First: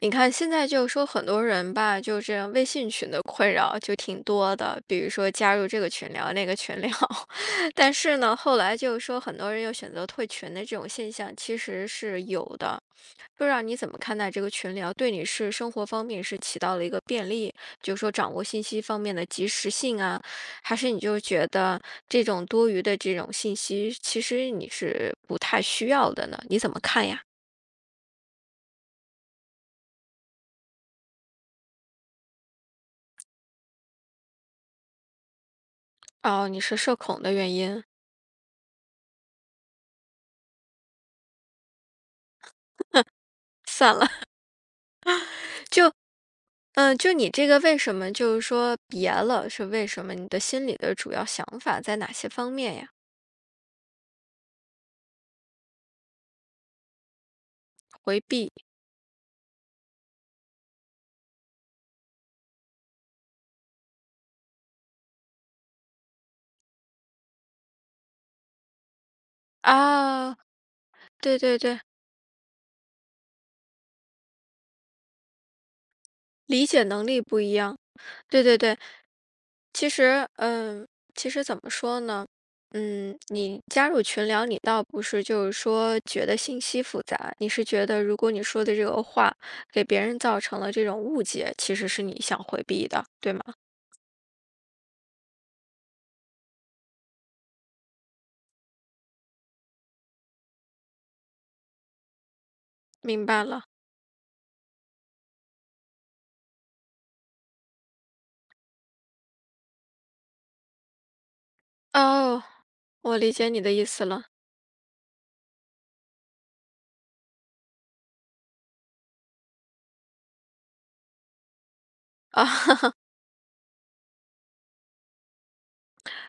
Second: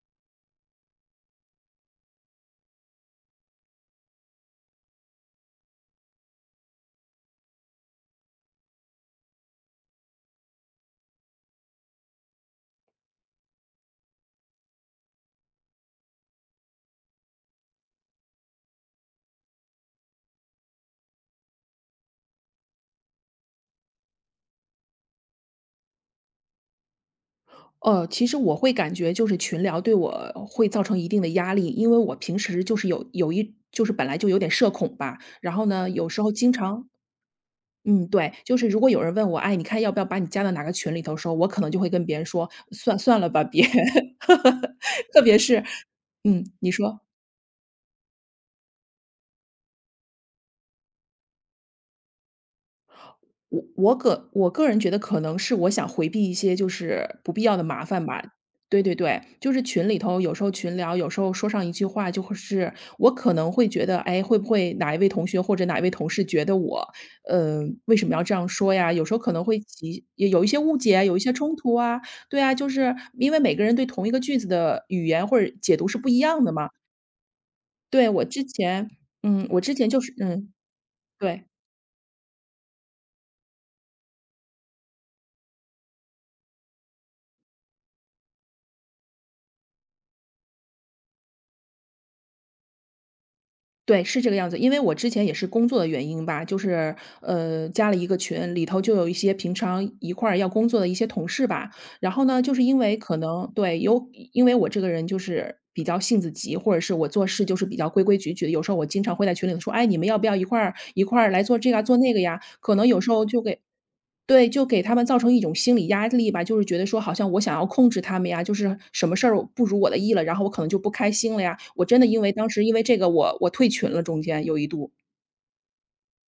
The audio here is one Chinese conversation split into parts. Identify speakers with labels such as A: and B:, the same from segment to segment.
A: 你看，现在就说很多人吧，就这样微信群的困扰就挺多的，比如说加入这个群聊那个群聊，但是呢，后来就是说很多人又选择退群的这种现象其实是有的。不知道你怎么看待这个群聊，对你是生活方面是起到了一个便利，就是说掌握信息方面的及时性啊，还是你就觉得这种多余的这种信息，其实你是不太需要的呢？你怎么看呀？
B: 其实我会感觉就是群聊对我会造成一定的压力，因为我平时就是本来就有点社恐吧。然后呢，有时候
A: 哦，
B: 经
A: 你是
B: 常
A: 社恐的原因，
B: 嗯，对。就是如果有人问我，哎，你看要不要把你加到哪个群里头的时候，我可能就会跟别人说，算了吧，别。
A: 算了。
B: 特别是，
A: 就
B: 嗯，你说，
A: 你这个为什么就是说别了，是为什么？你的心里的主要想法在哪些方面呀？
B: 我个人觉得可能是我想回避一些就是不必要的麻烦
A: 回
B: 吧。
A: 避
B: 对对对，就是群里头有时候群聊，有时候说上一句话就会是我可能会觉得，哎，会不会哪一位同学或者哪一位同事觉得我，为什么要这样说呀？有时候可能会起也
A: 啊，
B: 有一些误解啊，有一些
A: 对
B: 冲
A: 对
B: 突
A: 对，
B: 啊。对啊，就是因为每个人对同一个句子的语言或者解读是不一样的
A: 理
B: 嘛。
A: 解能力不一样，
B: 对，我
A: 对
B: 之
A: 对对。
B: 前嗯，我之前
A: 其
B: 就是
A: 实，
B: 嗯，
A: 嗯，其实
B: 对。
A: 怎么说呢？嗯，你加入群聊，你倒不是就是说觉得信息复杂，你是觉得如果你说的这个话给别人造成了这种误解，其实是你想回避的，对吗？
B: 对，是这个样子。因为我之前也是工作的原因吧，就是，加了一个群，里头就有一些平常一块儿要工作的一些同事吧。然后呢，就是因为可
A: 明白
B: 能
A: 了。
B: 对，有因为我这个人就是比较性子急，或者是我做事就是比较规规矩矩的，有时候我经常会在群里头说："哎，你们要不要一块儿来做这个啊做那个呀？"
A: 哦，
B: 可能有时
A: 我
B: 候
A: 理
B: 就
A: 解
B: 给
A: 你的意思了。
B: 对，就给他们造成一种心理压力吧，就是觉得说好像我想要控制他们呀，就是什么事儿不如我的意了，然后我可能就不开心了呀。我真的因为当时
A: 啊。
B: 因为这个我退群了，中间有一度。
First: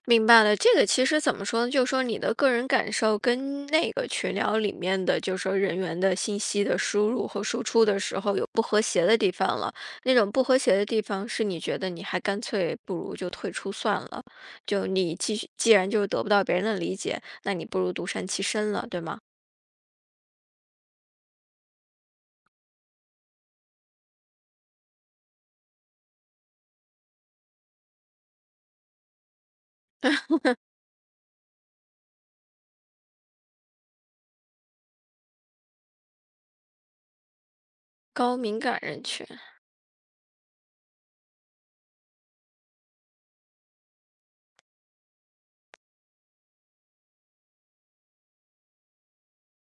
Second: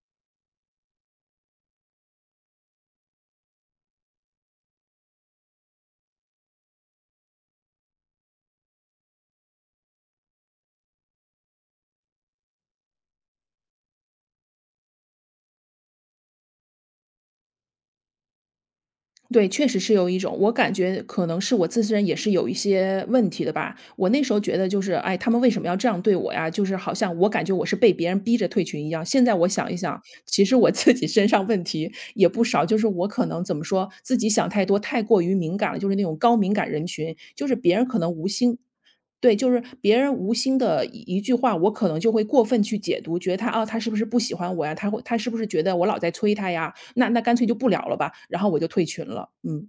A: 明白了，这个其实怎么说呢？就是说你的个人感受跟那个群聊里面的，就是说人员的信息的输入和输出的时候有不和谐的地方了。那种不和谐的地方是你觉得你还干脆不如就退出算了，就你继续，既然就是得不到别人的理解，那你不如独善其身了，对吗？
B: 对，确实是有一种，我感觉可能是我自身也是有一些问题的吧。我那时候觉得就是，哎，他们为什么要这样对我呀？就是好像我感觉我是被别人逼着退群一样。现在我想一想，其实我自己身上问题也不少，就是我可能怎么说，自己想太多，太过于敏感了，就是那种高敏感人群，就是别人可能无
A: 高
B: 心
A: 敏感人群。
B: 对，就是别人无心的一句话，我可能就会过分去解读，觉得他啊，他是不是不喜欢我呀？他会他是不是觉得我老在催他呀？那干脆就不聊了吧，然后我就退群了。嗯，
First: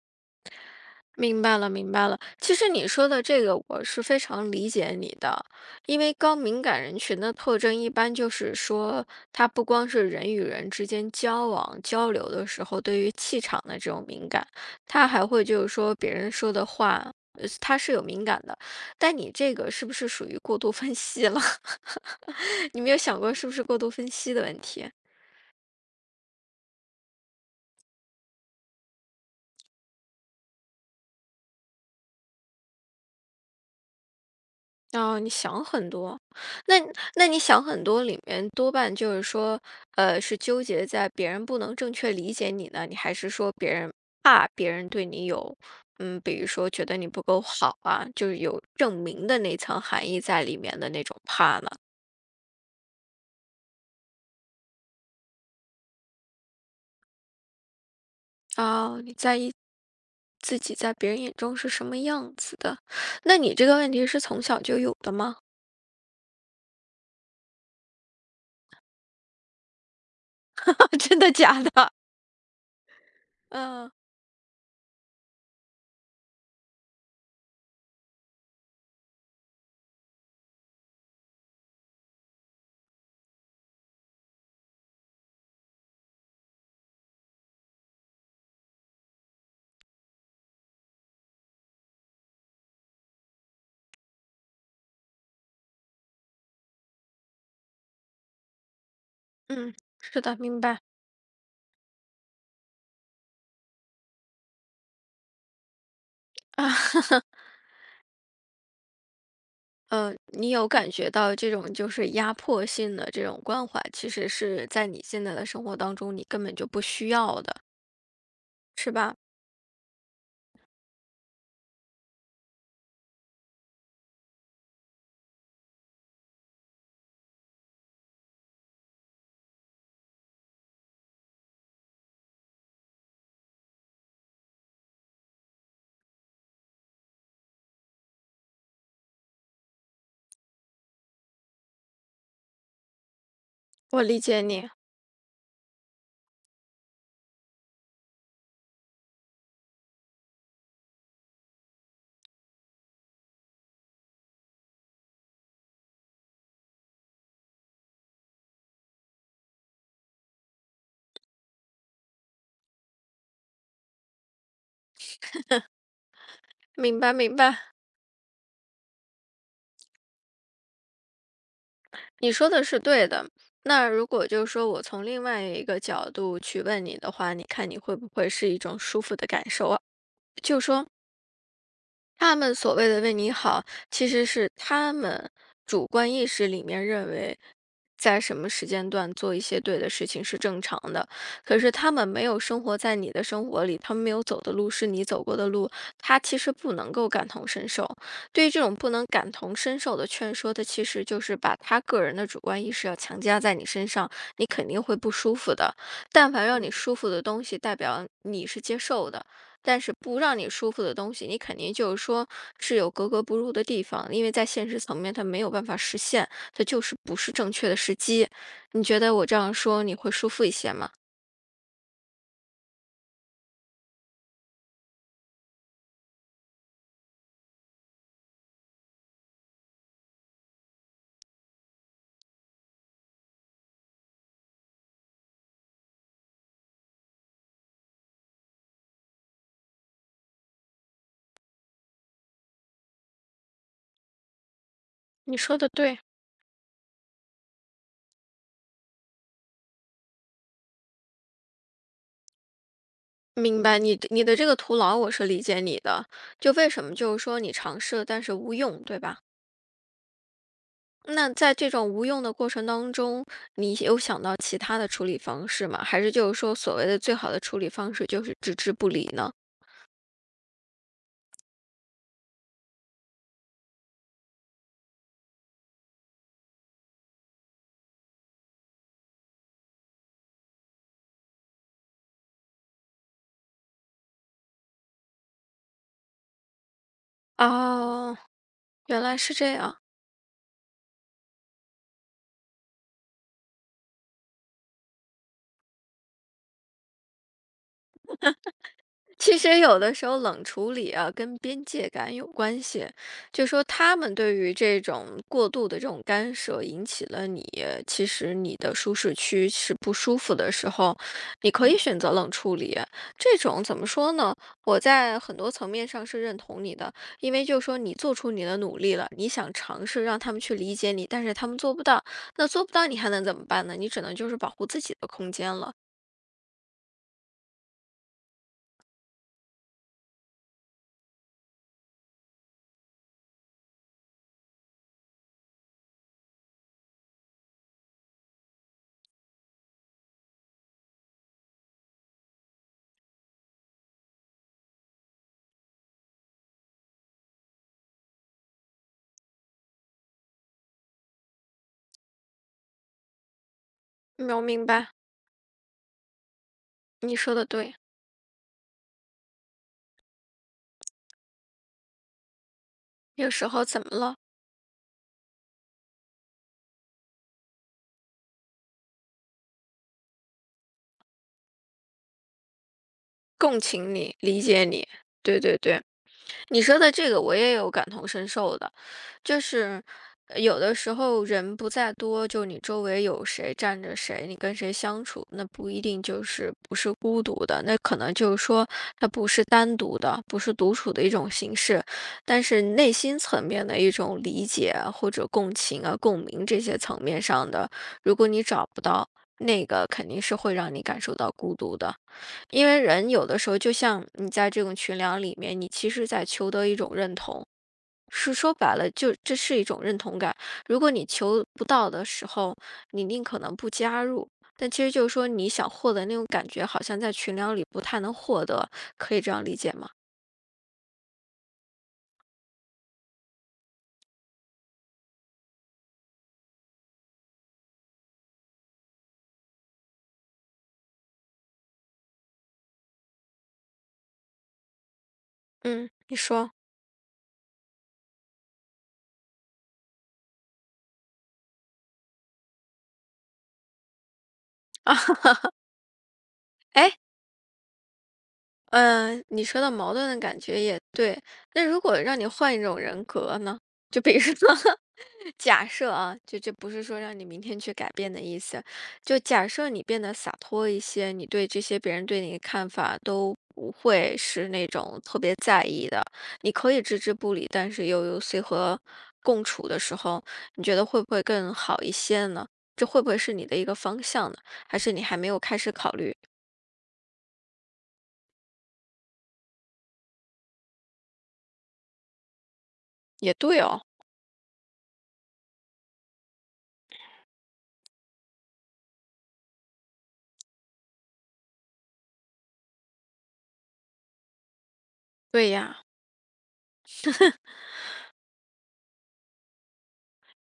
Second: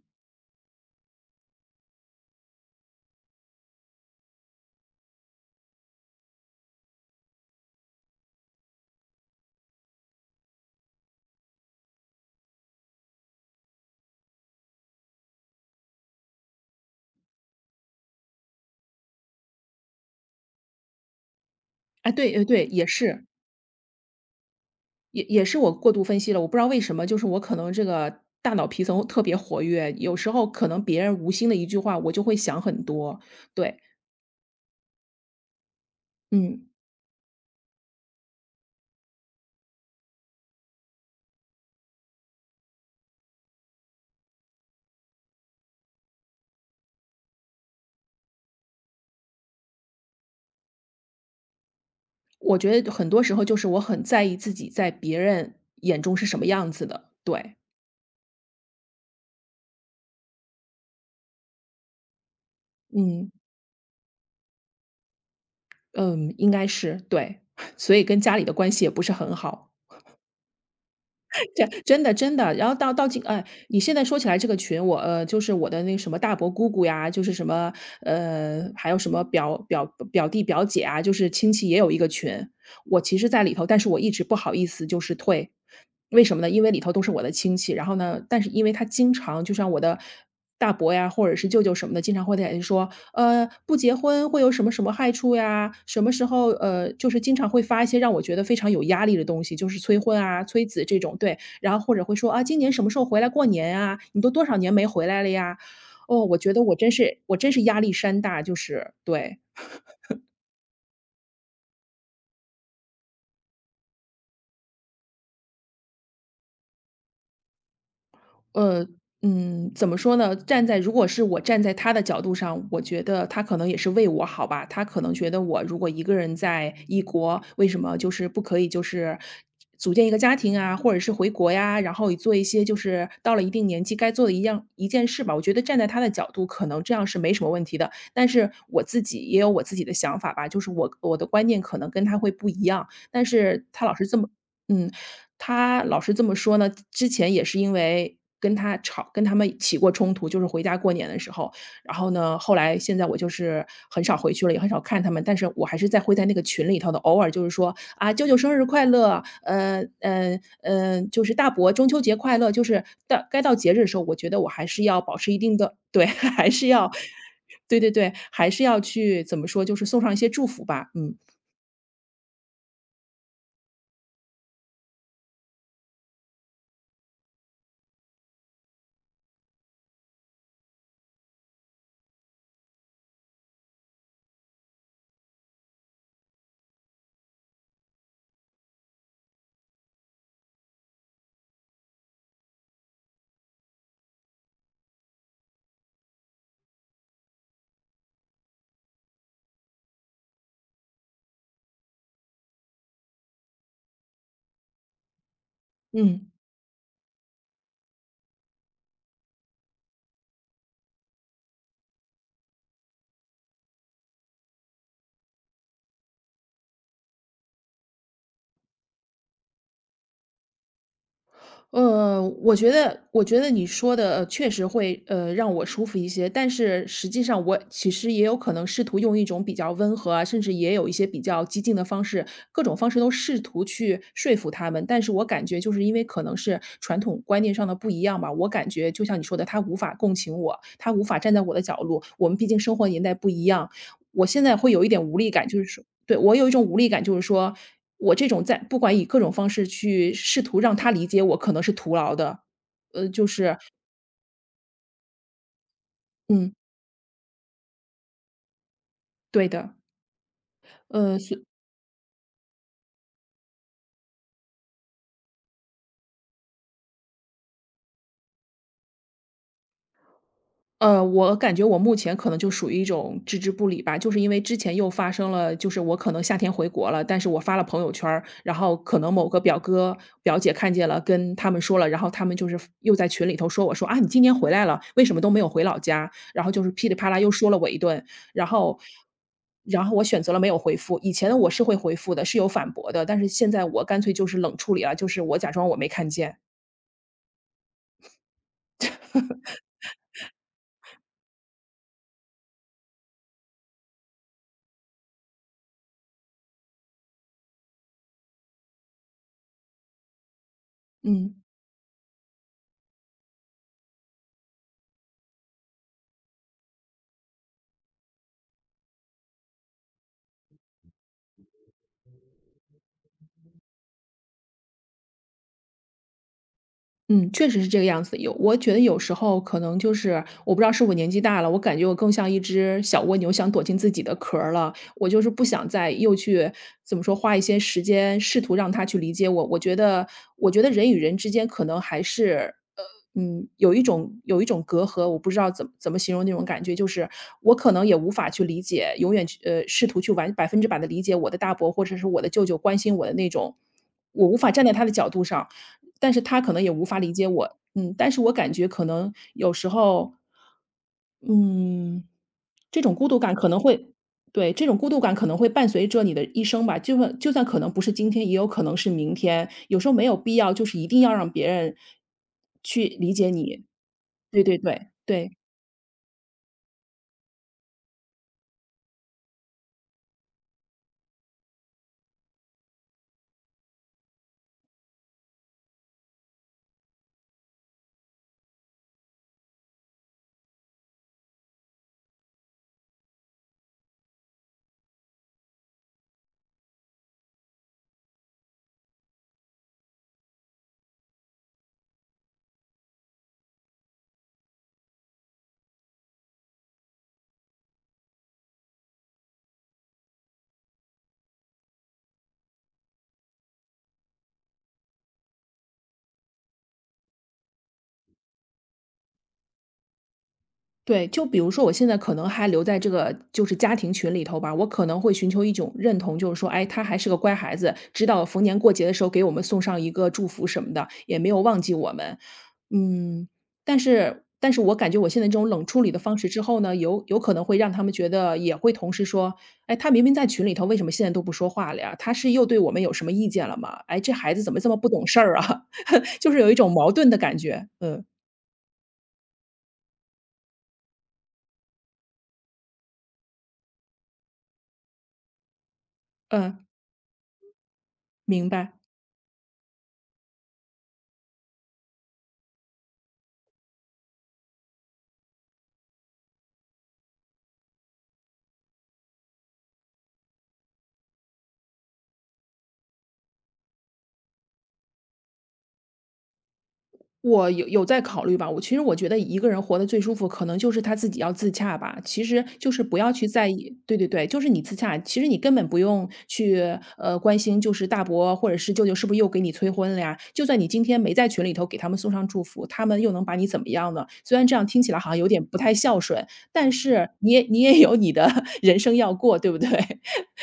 A: 明白了，明白了。其实你说的这个，我是非常理解你的，因为高敏感人群的特征一般就是说，他不光是人与人之间交往交流的时候对于气场的这种敏感，他还会就是说别人说的话，他是有敏感的。但你这个是不是属于过度分析了？
B: 哎，对，哎，对，
A: 你
B: 也
A: 没有想
B: 是，
A: 过是不是过度分析的问题？
B: 也是我过度分析了，我不知道为什么，就是我可能这个大脑皮层特别活跃，有时候可能别人无心的一句话，我就会想很多。对，
A: 哦，你想很多，
B: 嗯，
A: 那你想很多里面多半就是说，呃，是纠结在别人不能正确理解你呢，你还是说别人怕别人对你有，嗯，比如说觉得你不够好啊，就是有证明的那层含义在里面的那种怕呢？
B: 我觉得很多时候就是我很在意自己在别人眼中是什么样子的。对，
A: 哦，你在意自己在别人眼中是什么样子的？
B: 嗯。
A: 那你这个问题是从小就有的吗？
B: 嗯，应该是，对。所以跟家里的关系也不是很好，
A: 真的 假
B: 这
A: 的？
B: 真的真的。然后到今哎，你
A: 嗯
B: 现在说起来这个群，我就是我的那个什么大伯姑姑呀，就是什么还有什么表弟表姐啊，就是亲戚也有一个群。我其实在里头，但是我一直不好意思就是退，为什么呢？因为里头都是我的亲戚，然后呢，但是因为他经常就像我的大伯呀，或者是舅舅什么的，经常会在说，不结婚会有什么什么害处呀？什么时候就是经常会发一些让我觉得非常有压力的东西，就
A: 嗯，
B: 是催婚
A: 是的，
B: 啊、
A: 明
B: 催
A: 白
B: 子这种，对。然后或者会说啊，今年什么时候回来过年啊？你都多少年没回来了呀？哦，我觉得
A: 啊。
B: 我真是我 真是压力山大，就是对。
A: 你有感觉到这种就是压迫性的这种关怀，其实是在你现在的生活当中，你根本就不需要的，
B: 呃，
A: 是吧？
B: 嗯，怎么说呢？站在如果是我站在他的角度上，我觉得他可能也是为我好吧。他可能觉得我如果一个人在异国，为什么就是不可以就是组建一个家庭啊，或者是回国呀，然后做一些就是到了一定年纪该做的一件事吧。我觉得站在他的角度，可能这样是没什么问题的。但是我自己也有我自己的想法吧，就是我的观念可能跟他会不一样，但是他老
A: 我
B: 是这
A: 理
B: 么。
A: 解你，
B: 嗯，他老是这么说呢，之前也是因为跟他吵跟他们起过冲突，就是回家过年的时候。然后呢，后来现在我就是很少回去了，也很少看他们，但是我还是在会在那个群里头的，偶尔就是说："啊，舅舅生日快乐！"就是"大伯中秋节快乐！"就是到该到节日的时候，我觉得我还是要保持一定的对，还是要
A: 明白明白，
B: 对对对，还是要去怎么说，就是送上一些祝福吧，嗯。
A: 你说的是对的。那如果就是说我从另外一个角度去问你的话，你看你会不会是一种舒服的感受啊？就说。他们所谓的“为你好”，其实是他们主观意识里面认为，在什么时间段做一些对的事情是正常的。可是他们没有生活在你的生活里，他们没有走的路是你走过的路，他其实不能够感同身受。对于这种不能感同身受的劝说，他其实就是把他个人的主观意识要强加在你身上，你肯定会不舒服的。
B: 嗯。
A: 但凡让你舒服的东西，代表你是接受的。但是不让你舒服的东西，你肯定就是说是有格格不入的地方，因为在现实层面它没有办法实现，它就是不是正确的时机。你觉得我这样说你会舒服一些吗？
B: 我觉得你说的确实会，让我舒服一些，但是实际上我其实也有可能试图用一种比较温和啊，甚至也有一些比较激进的方式，各种方式都试图去说服他们，但是我感觉就是因为可能是传统观念上的不一样吧，我感觉就像你说的，他无法共情我，他无法站在我的角度，我们毕竟生活年代不一样，我现在会有一点无力
A: 你
B: 感，
A: 说
B: 就是
A: 的
B: 说
A: 对，
B: 对，我有一种无力感，就是说我这种在不管以各种方式去试图让他理解我，可能是徒劳的。就是
A: 明白你的这个徒劳，我是理解你的。
B: 嗯，
A: 就为什么就是说你尝试了，但是无用，对吧？
B: 对的。呃，
A: 那
B: 所
A: 在这种无用的过程当中，你有想到其他的处理方式吗？还是就是说所谓的最好的处理方式就是置之不理呢？
B: 我感觉我目前可能就属于一种置之不理吧，就是因为之前又发生了，就是我可能夏天回国了，但是我发了朋友圈儿然后可能某个表哥表姐看见了，跟他们说了，然后他们就是又在群里头说我说啊，你今年回来了，为什么都没有回老家？然后就是噼里啪啦又说了我一顿，
A: 哦，
B: 然后
A: 原来是这样。
B: 然后我选择了没有回复。以前的我是会回复的，是有反驳的，但是现在我干脆就是冷处理了，就是我假装我没看见。
A: 其实有的时候冷处理啊，跟边界感有关系。就说他们对于这种过度的这种干涉，引起了你其实你的舒适区是不舒服的时候，
B: 嗯。
A: 你可以选择冷处理。这种怎么说呢？我在很多层面上是认同你的，因为就说你做出你的努力了，你想尝试让他们去理解你，但是他们做不到，那做不到你还能怎么办呢？你只能就是保护自己的空间了。
B: 嗯，确实是这个样子。有我觉得有时候可能就是我不知道是我年纪大了，我感觉我更像一只小蜗牛，想躲进自己的壳儿了。我就是不想再又去怎么说，花一些时间试图让他去理解我。我觉得，我觉得人与人之间可能还是。嗯，有一种有一种隔阂，我不知道怎么形容那种感觉，就是我可能也无法去理解，永远去试图去完100%的理解我的大伯或者是我的舅舅关心我的那种，我
A: 没
B: 无
A: 有
B: 法站
A: 明
B: 在他
A: 白，
B: 的角度上，但是他可能也无法理
A: 你
B: 解
A: 说的
B: 我，
A: 对。
B: 嗯，但是我感觉可能有时候，嗯，这种孤独
A: 有
B: 感
A: 时
B: 可能
A: 候怎
B: 会
A: 么了？
B: 对，这种孤独感可能会伴随着你的一生吧，就算可能不是今天，也有可能是明天，有时候没有必要，就是一定要让别人去理解
A: 共
B: 你，
A: 情你，理
B: 对对
A: 解你，
B: 对，对。
A: 对对对，你说的这个我也有感同身受的，就是有的时候人不在多，就你周围有谁站着谁，你跟谁相处，那不一定就是不是孤独的，那可能就是说它不是单独的，不是独处的一种形式，但是内心层面的一种理解啊或者共情啊、共鸣这些层面上的，如果你找不到，那个肯定是会让你感受到孤独的。因为人有的时候，就像你在这种群聊里面，你其实在求得一种认同，是说白了，就这是一种认同感。如果你求不到的时候，你宁可能不加入。但其实就是说，你想获得那种感觉，好像在群聊里不太能获得，可以这样理解吗？
B: 对，就比如说我现在可能还留在这个就是家庭群里头吧，我可能会寻求一种认同，就是说，哎，他还是个乖孩子，知道逢年过节的时候给我们送上一个祝福什么的，也没有忘记我们。嗯，但是我感觉我现在这种冷处
A: 嗯，
B: 理的方
A: 你
B: 式之
A: 说
B: 后呢，有可能会让他们觉得也会同时说，哎，他明明在群里头，为什么现在都不说话了呀？他是又对我们有什么意见了吗？哎，这孩子怎么这么不
A: 啊，
B: 懂事儿啊？就是有一种矛
A: 哎，
B: 盾的感觉。嗯
A: 嗯、你说到矛盾的感觉也对。那如果让你换一种人格呢？就比如说假设啊，就这
B: 嗯，
A: 不是说让你明天去改变的意
B: 明
A: 思，
B: 白。
A: 就假设你变得洒脱一些，你对这些别人对你的看法都不会是那种特别在意的，你可以置之不理，但是又有随和共处的时候，你觉得会不会更好一些呢？这会不会是你的一个方向呢？还是你还没有开始考虑？
B: 我有在考虑吧，我其实我觉得一个人活得最舒服，可能就是他自己要自洽吧。其实就是不要去
A: 也
B: 在
A: 对
B: 意，
A: 哦，
B: 对对对，就是你自洽。其实你根本不用去关心，就是大伯或者是舅舅是不是又给你催婚了呀？就算你今天没在群里头给他们送上祝福，他们又能把你怎么样呢？虽然这样听起来好像有点
A: 对
B: 不太
A: 呀，
B: 孝顺，但是你也有你的 人生要过，对不对？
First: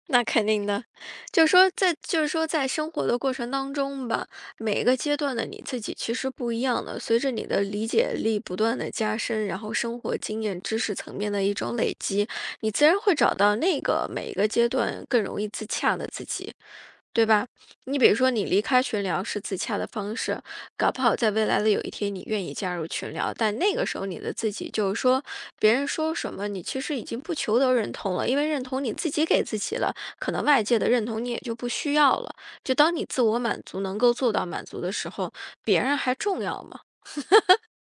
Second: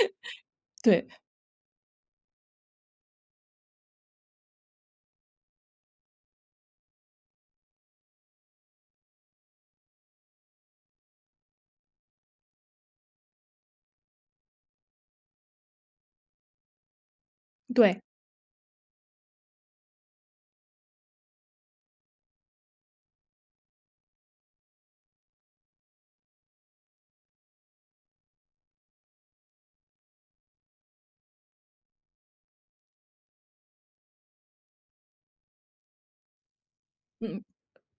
A: 那肯定 的，
B: 对
A: 就是说在就是说在生活的过程当中吧，每个阶段的你自己其实不一样的。随着你的理解力不断的加深，然后生活经验、知识层面的一种累积，你自然会找到那个每一个阶段更容易自洽的自己。对吧？你
B: 对，
A: 比如说，你离开群聊是自洽的方式，搞不好在未来的有一天，你愿意加入群聊，但那个时候你的自己就是说，别人说什么，你其实已经不求得认同了，因为认同你自己给自己了，可能外界的认同你也就不需要了。就当你自我满足能够做到满足的时候，别人还重要吗？
B: 嗯，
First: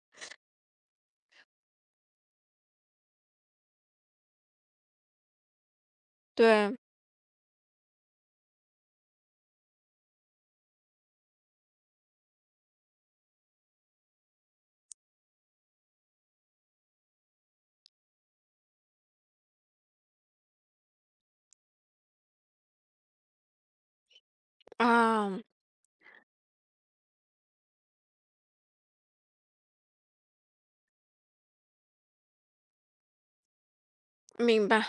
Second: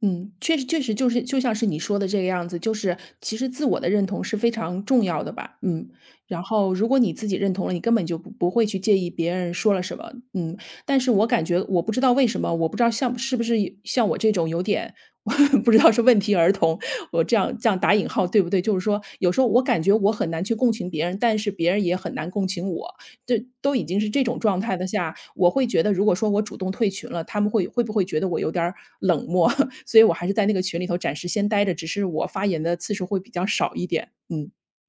B: 嗯，确实确实就是就像是你说的这个样子，就是其实自我的认同是非常重要的吧，嗯。然后
A: 对
B: 如果你自己认同了，你根本就不会去介意别人说了什么，嗯。但是我感觉我不知道为什么，我不知道像是不是像我这种有点 不知道是问题儿童，我这样打引号对不对？就是说有时候我感觉我很难去共情别人，但是别人也很难共情我。这都已经是这种状态的下，
A: 啊，
B: 我会觉得如果说我主动退群了，他们会不会觉得我有点儿冷漠？所以我还是在那个群里头暂时先待着，只是我发言的次数会比较少一点。嗯，
A: 明白，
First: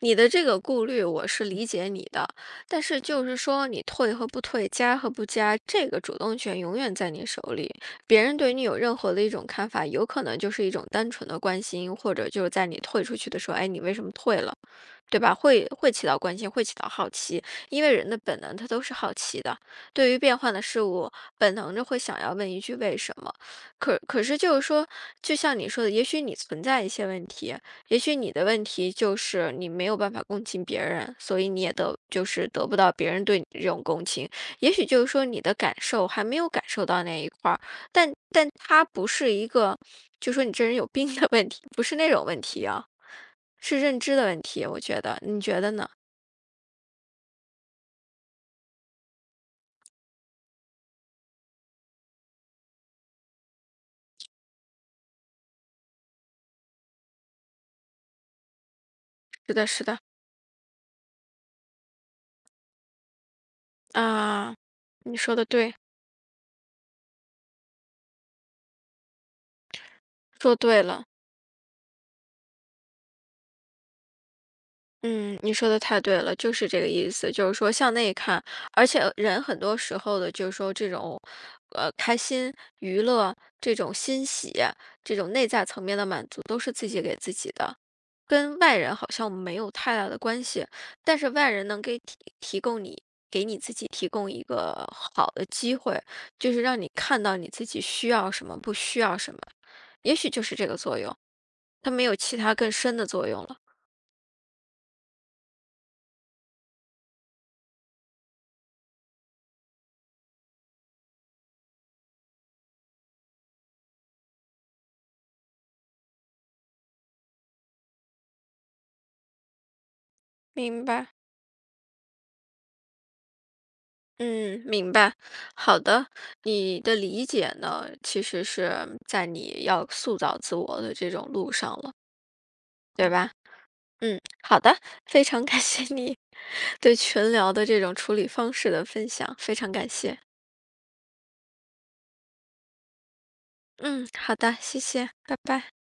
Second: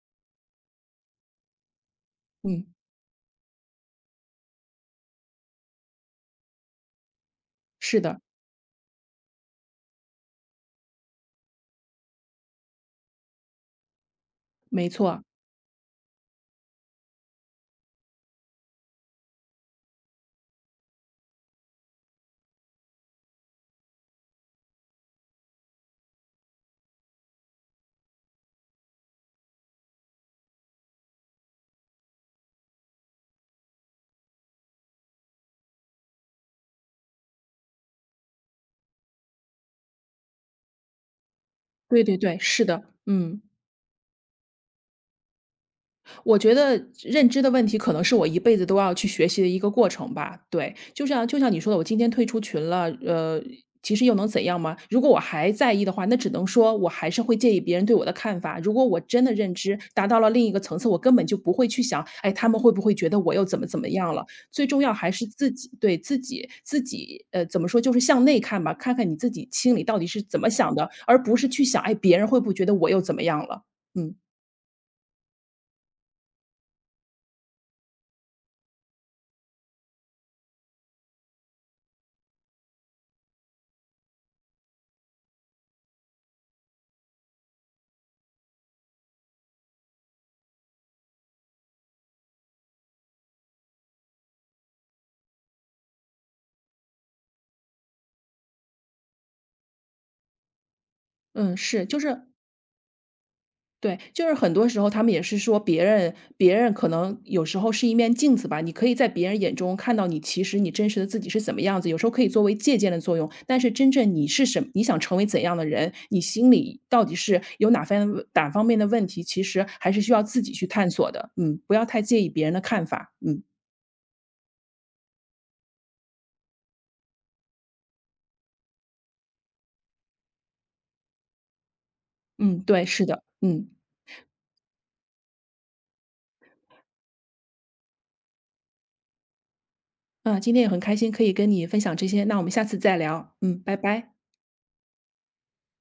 A: 你的这个顾虑我是理解你的，
B: 嗯，
A: 但是就是说你退和不退，加和不加，这个主动权永远在你手里。
B: 是的，
A: 别人对你有任何的一种看法，有可能就是一种单纯的关心，或者就是在你退出去的时候，哎，你为什么退了，
B: 没
A: 对
B: 错，
A: 吧？会会起到关心，会起到好奇，因为人的本能他都是好奇的，对于变换的事物，本能着会想要问一句为什么。可是就是说，就像你说的，也许你存在一些问题。也许你的问题就是你没有办法共情别人，所以你也得就是得不到别人对你的这种共情。也许就是说你的感受还没有感受到那一块儿，但它不是一个，就说你这人有病的问题，不是
B: 对
A: 那
B: 对
A: 种
B: 对，
A: 问
B: 是
A: 题
B: 的，
A: 啊，
B: 嗯。
A: 是认知的问题。我觉得，你觉得呢？
B: 我觉得认知的问题可能是我一辈子都要去学习的一个过程吧。对，就像你说的，我今天退出群了，其实又能怎样吗？如果我还在意的话，那只能说我还是会介意别人对我的看法。如果我真的认
A: 是的，
B: 知
A: 是的，
B: 达到了另一个层次，我根本就不会去想，哎，他们会不会觉得我又怎么样了？
A: 啊，
B: 最重要还
A: 你
B: 是
A: 说的
B: 自己
A: 对，
B: 对自己，怎么说，就是向内看吧，看看你自己心里到底是怎么
A: 说
B: 想
A: 对
B: 的，
A: 了。
B: 而不是去想，哎，别人会不会觉得我又怎么样了？嗯
A: 嗯，你说的太对了，就是这个意思，就是说向内看，而且人很多时候的，就是说这种，呃，开心、娱乐、这种欣喜、这种内在层面的满足，都是自己给自己的，跟外人好像没有太大的关系。但是外人能给提供你，给你自己提供一个好的机会，就是让你看到你自己需要什么，不需要什么，也许就是这个作用，
B: 嗯，是，
A: 它
B: 就
A: 没有
B: 是
A: 其他更深的作用了，
B: 对，就是很多时候他们也是说别人可能有时候是一面镜子吧，你可以在别人眼中看到你其实你真实的自己是怎么样子，有时候可以作为借鉴的作用。但是真正你是什么，你想成为怎样的人，你心里到底是有哪方面的问题，其实还是需要自己去
A: 明
B: 探
A: 白。
B: 索的。嗯，不要太介意别人的看法。嗯
A: 嗯，明白。好的，你的理解呢，其实是在你要塑造自我的这种路上了，
B: 嗯，对，是
A: 对
B: 的，
A: 吧？
B: 嗯
A: 嗯，好的，非常感谢你 对群聊的这种处理方式的分享，非常感谢。
B: 啊，今天也很开心可以跟你分享这些，那我们下次再聊。嗯，拜
A: 嗯，
B: 拜。
A: 好的，谢谢，拜拜。